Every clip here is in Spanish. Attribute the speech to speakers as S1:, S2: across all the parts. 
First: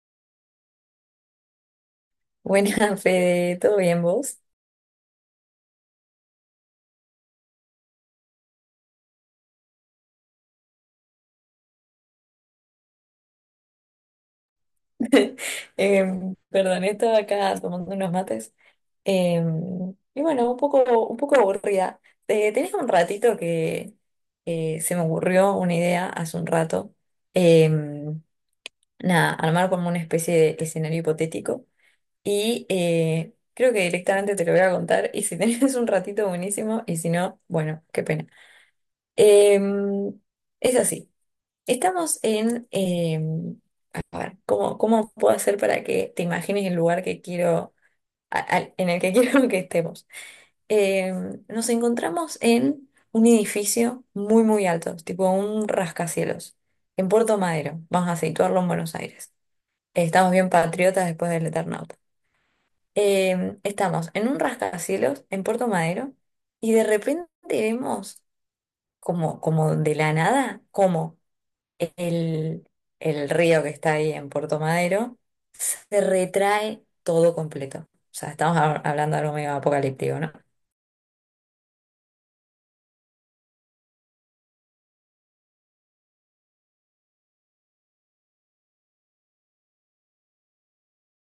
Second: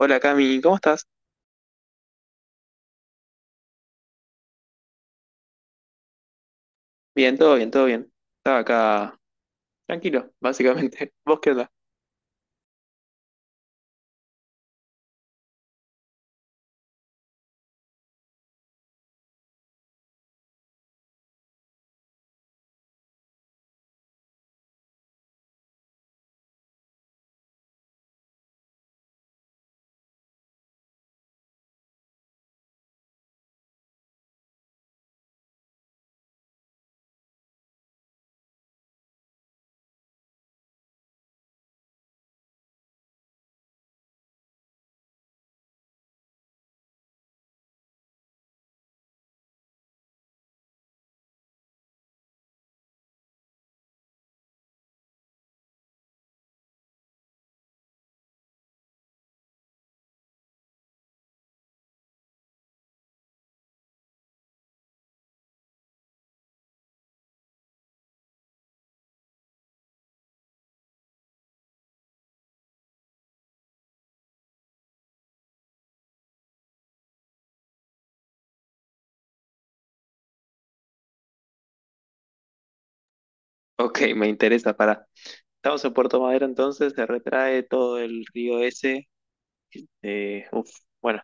S1: Hola Cami, ¿cómo estás?
S2: Buena, Fede, ¿todo bien vos?
S1: Bien, todo bien, todo bien. Estaba acá tranquilo, básicamente. ¿Vos qué onda?
S2: Perdón, estaba acá tomando unos mates. Y bueno, un poco aburrida. Tenés un ratito que se me ocurrió una idea hace un rato. Em, Nada, armar como una especie de escenario hipotético. Y creo que directamente te lo voy a contar. Y si tenés un ratito, buenísimo. Y si no, bueno, qué pena. Em, es así. Estamos en, a ver, ¿Cómo puedo hacer para que te imagines el lugar que quiero, en el que quiero que estemos? Eh, Nos encontramos en un edificio muy, muy alto, tipo un rascacielos, en Puerto Madero. Vamos a situarlo en Buenos Aires. Estamos bien patriotas después del Eternauta. Estamos en un rascacielos en Puerto Madero y de repente vemos como, como de la nada, como el, el río que está ahí en Puerto Madero, se retrae todo completo. O sea, estamos hablando de algo medio apocalíptico, ¿no?
S1: Ok, me interesa, pará. Estamos en Puerto Madero entonces, se retrae todo el río ese. eh, uf, bueno,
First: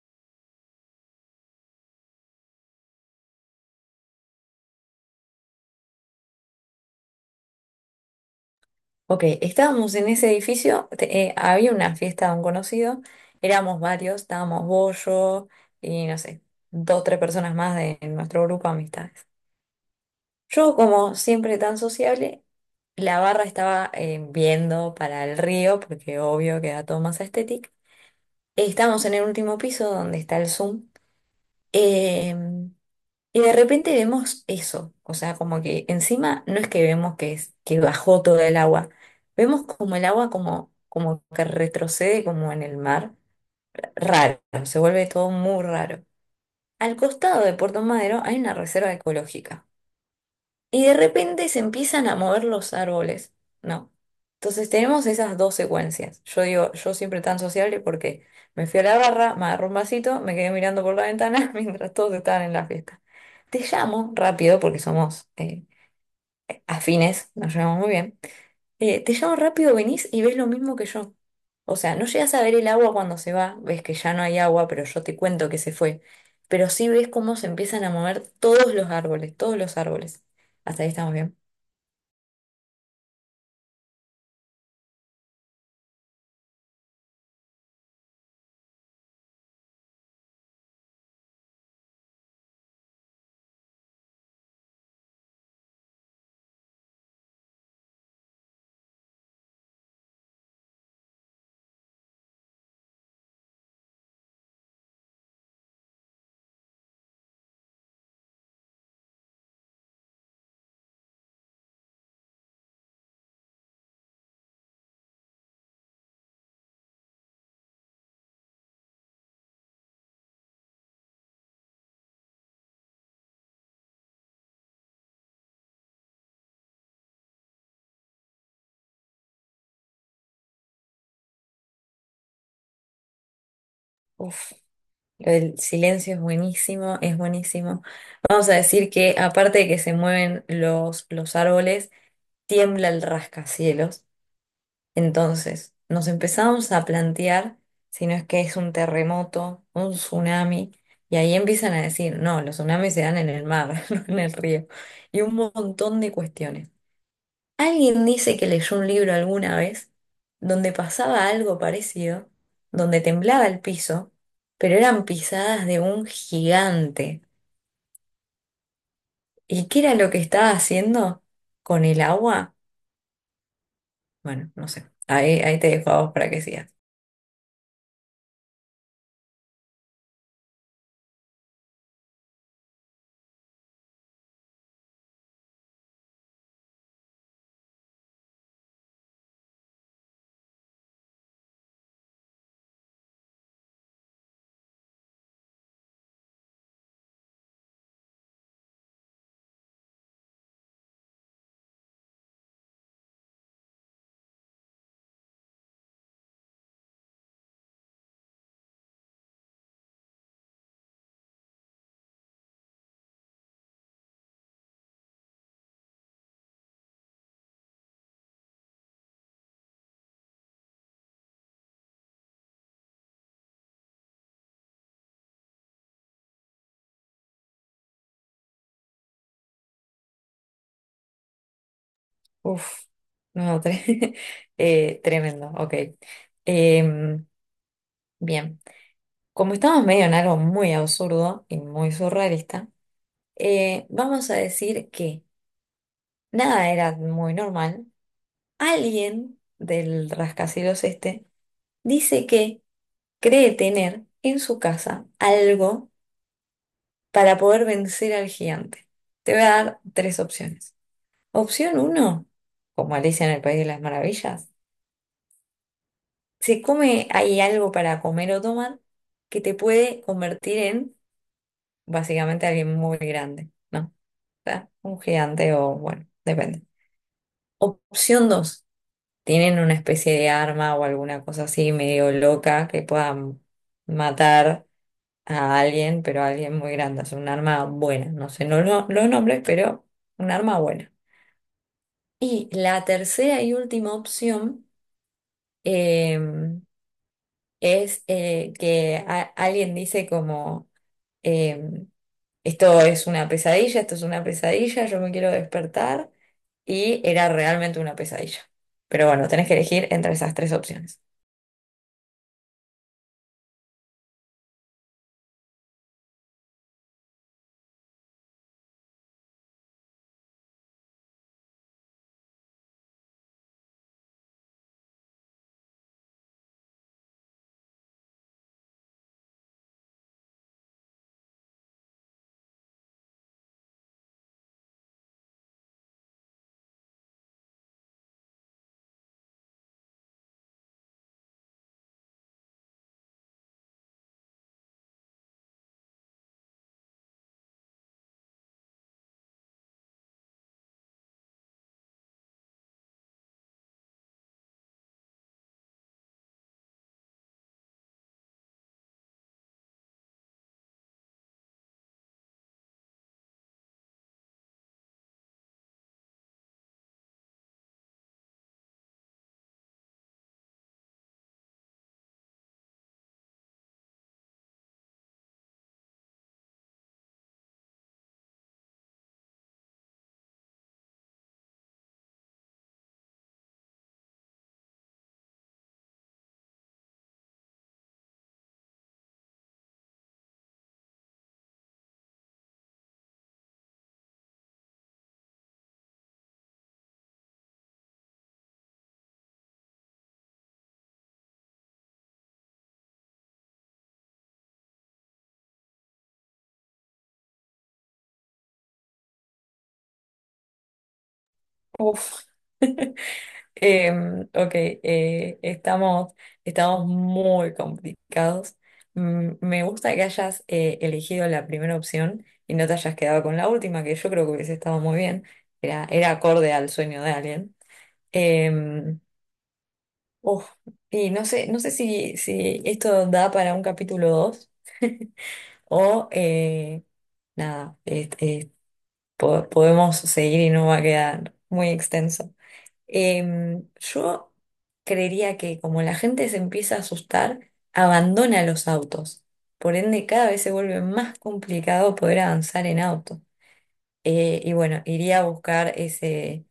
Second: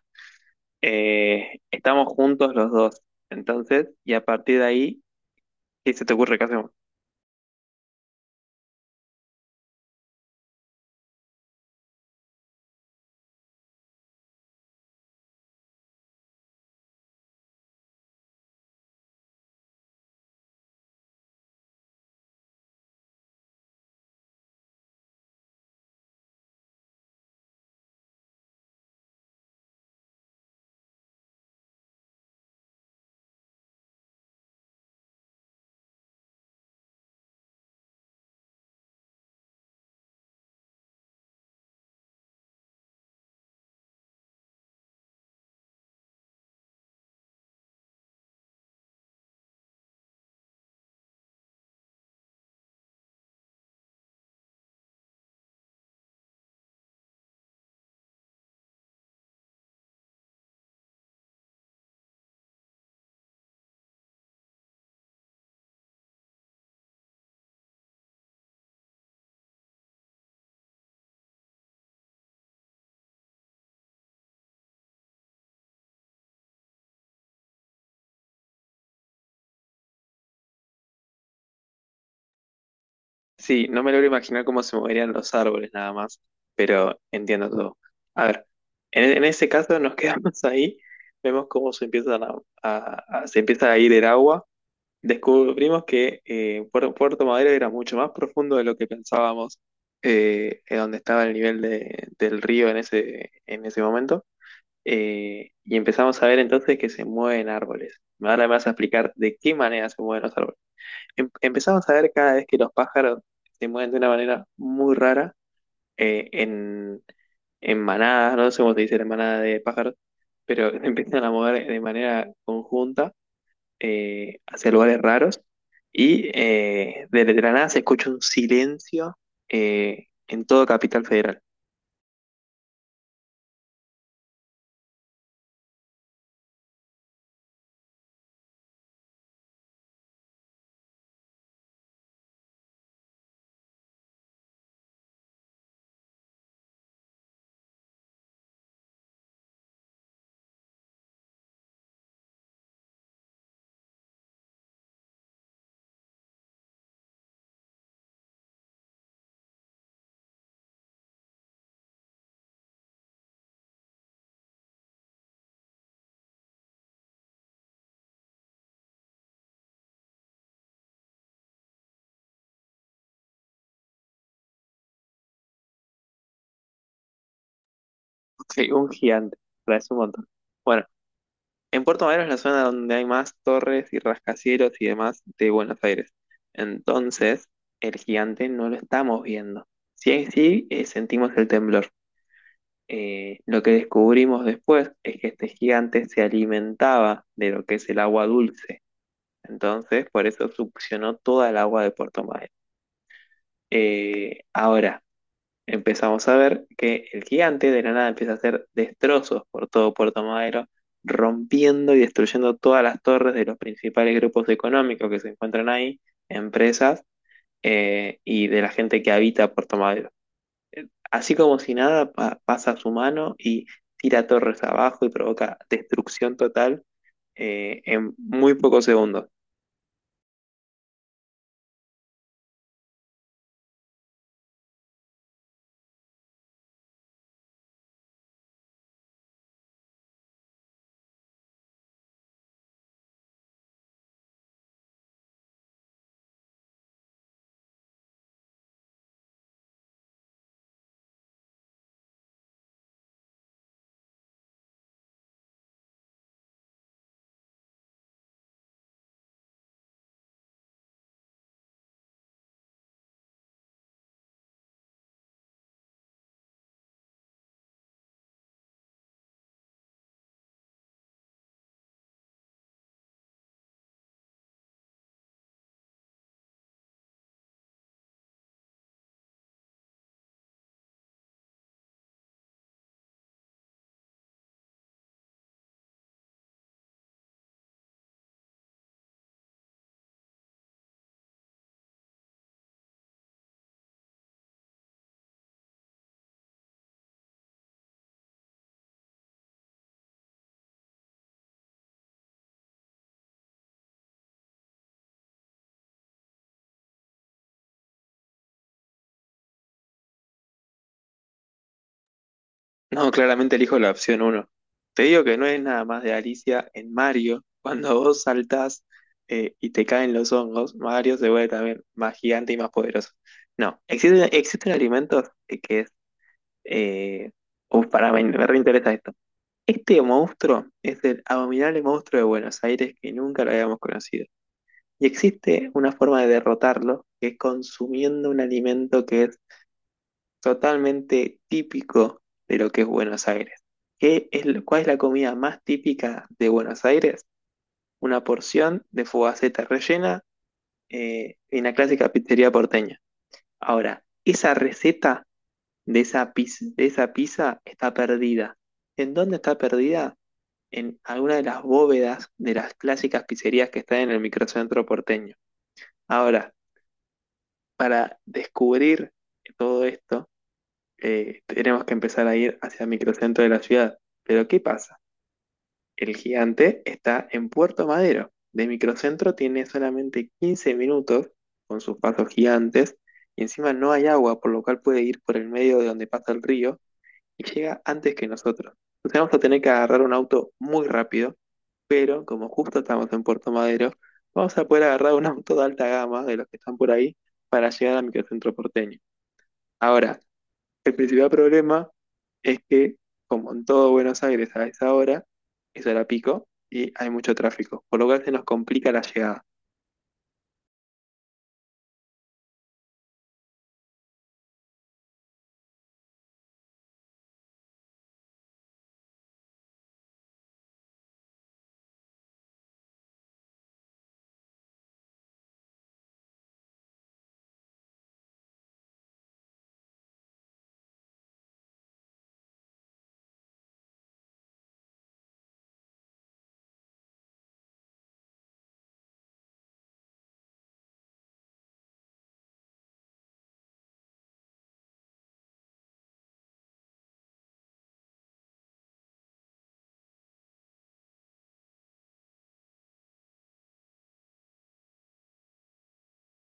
S1: estamos juntos los dos. Entonces, y a partir de ahí, ¿qué se te ocurre que hacemos?
S2: Ok, estábamos en ese edificio, había una fiesta de un conocido, éramos varios, estábamos vos, yo y no sé, dos, tres personas más de nuestro grupo de amistades. Yo, como siempre tan sociable, la barra estaba viendo para el río, porque obvio queda todo más estético. Estamos en el último piso donde está el Zoom. Eh, y de repente vemos eso, o sea, como que encima no es que vemos que, es, que bajó todo el agua, vemos como el agua como, como que retrocede como en el mar, raro, se vuelve todo muy raro. Al costado de Puerto Madero hay una reserva ecológica. Y de repente se empiezan a mover los árboles, ¿no? Entonces tenemos esas dos secuencias. Yo digo, yo siempre tan sociable porque me fui a la barra, me agarré un vasito, me quedé mirando por la ventana mientras todos estaban en la fiesta. Te llamo rápido porque somos afines, nos llevamos muy bien. Te llamo rápido, venís y ves lo mismo que yo. O sea, no llegas a ver el agua cuando se va, ves que ya no hay agua, pero yo te cuento que se fue. Pero sí ves cómo se empiezan a mover todos los árboles, todos los árboles. Hasta ahí estamos bien.
S1: Sí, no me logro imaginar cómo se moverían los árboles nada más, pero entiendo todo. A ver, en ese caso nos quedamos ahí, vemos cómo se empieza a ir el agua. Descubrimos que Puerto Madero era mucho más profundo de lo que pensábamos, en donde estaba el nivel del río en en ese momento. Y empezamos a ver entonces que se mueven árboles. Ahora me vas a explicar de qué manera se mueven los árboles. Empezamos a ver cada vez que los pájaros se mueven de una manera muy rara, eh, en, en manadas, no sé cómo se dice la manada de pájaros, pero empiezan a mover de manera conjunta hacia lugares raros y desde la nada se escucha un silencio en todo Capital Federal.
S2: Uf, lo del silencio es buenísimo, es buenísimo. Vamos a decir que aparte de que se mueven los árboles, tiembla el rascacielos. Entonces, nos empezamos a plantear si no es que es un terremoto, un tsunami, y ahí empiezan a decir, no, los tsunamis se dan en el mar, no en el río, y un montón de cuestiones. Alguien dice que leyó un libro alguna vez donde pasaba algo parecido, donde temblaba el piso, pero eran pisadas de un gigante. ¿Y qué era lo que estaba haciendo con el agua? Bueno, no sé. Ahí te dejo a vos para que sigas.
S1: Un gigante, parece un montón. Bueno, en Puerto Madero es la zona donde hay más torres y rascacielos y demás de Buenos Aires. Entonces, el gigante no lo estamos viendo. Sí, sí, sentimos el temblor. Lo que descubrimos después es que este gigante se alimentaba de lo que es el agua dulce. Entonces, por eso succionó toda el agua de Puerto Madryn. Eh, ahora, Empezamos a ver que el gigante de la nada empieza a hacer destrozos por todo Puerto Madero, rompiendo y destruyendo todas las torres de los principales grupos económicos que se encuentran ahí, empresas y de la gente que habita Puerto Madero. Así como si nada, pasa su mano y tira torres abajo y provoca destrucción total en muy pocos segundos.
S2: Uf, no, tremendo, ok. Em, Bien, como estamos medio en algo muy absurdo y muy surrealista, vamos a decir que nada era muy normal. Alguien del rascacielos este dice que cree tener en su casa algo para poder vencer al gigante. Te voy a dar tres opciones. Opción uno, como Alicia en el País de las Maravillas, se come, hay algo para comer o tomar que te puede convertir en básicamente alguien muy grande, ¿no? O sea, un gigante o bueno, depende. Opción dos. ¿Tienen una especie de arma o alguna cosa así medio loca que puedan matar a alguien, pero a alguien muy grande? Es un arma buena, no sé, no lo, los nombres, pero un arma buena. Y la tercera y última opción eh, es que alguien dice como, eh, esto es una pesadilla, esto es una pesadilla, yo me quiero despertar y era realmente una pesadilla. Pero bueno, tenés que elegir entre esas tres opciones.
S1: No, claramente elijo la opción uno. Te digo que no es nada más de Alicia en Mario. Cuando vos saltás y te caen los hongos, Mario se vuelve también más gigante y más poderoso. No, existen alimentos que es... Eh, Pará, me reinteresa esto. Este monstruo es el abominable monstruo de Buenos Aires que nunca lo habíamos conocido. Y existe una forma de derrotarlo, que es consumiendo un alimento que es totalmente típico de lo que es Buenos Aires. ¿Qué es, cuál es la comida más típica de Buenos Aires? Una porción de fogaceta rellena en la clásica pizzería porteña. Ahora, esa receta de esa pizza está perdida. ¿En dónde está perdida? En alguna de las bóvedas de las clásicas pizzerías que están en el microcentro porteño. Ahora, para descubrir todo esto, tenemos que empezar a ir hacia el microcentro de la ciudad. Pero ¿qué pasa? El gigante está en Puerto Madero. De microcentro tiene solamente 15 minutos con sus pasos gigantes y encima no hay agua, por lo cual puede ir por el medio de donde pasa el río y llega antes que nosotros. Entonces vamos a tener que agarrar un auto muy rápido, pero como justo estamos en Puerto Madero, vamos a poder agarrar un auto de alta gama de los que están por ahí para llegar al microcentro porteño. Ahora, el principal problema es que, como en todo Buenos Aires a esa hora, es hora pico y hay mucho tráfico, por lo cual se nos complica la llegada.
S2: Uf. Ok, estamos muy complicados. Mm, me gusta que hayas elegido la primera opción y no te hayas quedado con la última, que yo creo que hubiese estado muy bien. Era acorde al sueño de alguien. Em, Uf, y no sé, no sé si, si esto da para un capítulo 2 o nada, este, podemos seguir y no va a quedar muy extenso. Yo creería que como la gente se empieza a asustar, abandona los autos. Por ende, cada vez se vuelve más complicado poder avanzar en auto. Y bueno, iría a buscar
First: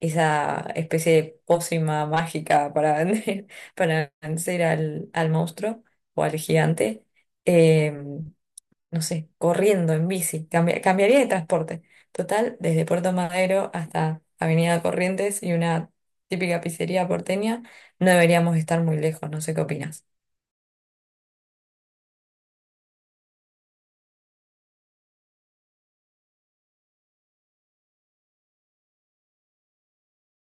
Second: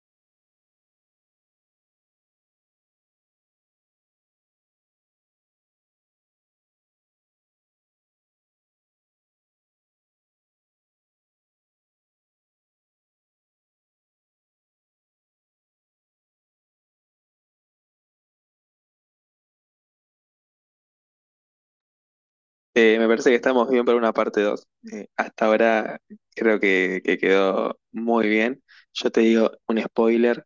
S2: esa especie de pócima mágica para vender, para vencer al monstruo o al gigante. Em, no sé, corriendo en bici, cambiaría de transporte. Total, desde Puerto Madero hasta Avenida Corrientes y una típica pizzería porteña, no deberíamos estar muy lejos, no sé qué opinas.
S1: Me parece que estamos bien para una parte 2. Hasta ahora creo que quedó muy bien. Yo te digo un spoiler,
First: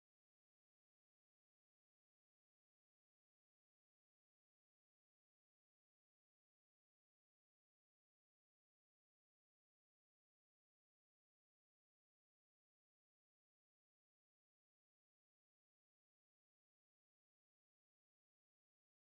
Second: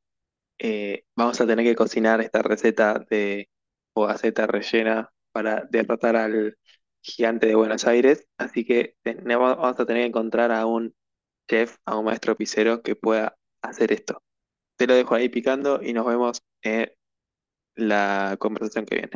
S1: vamos a tener que cocinar esta receta de fugaceta rellena para derrotar al gigante de Buenos Aires, así que vamos a tener que encontrar a un chef a un maestro pisero que pueda hacer esto. Te lo dejo ahí picando y nos vemos en la conversación que viene.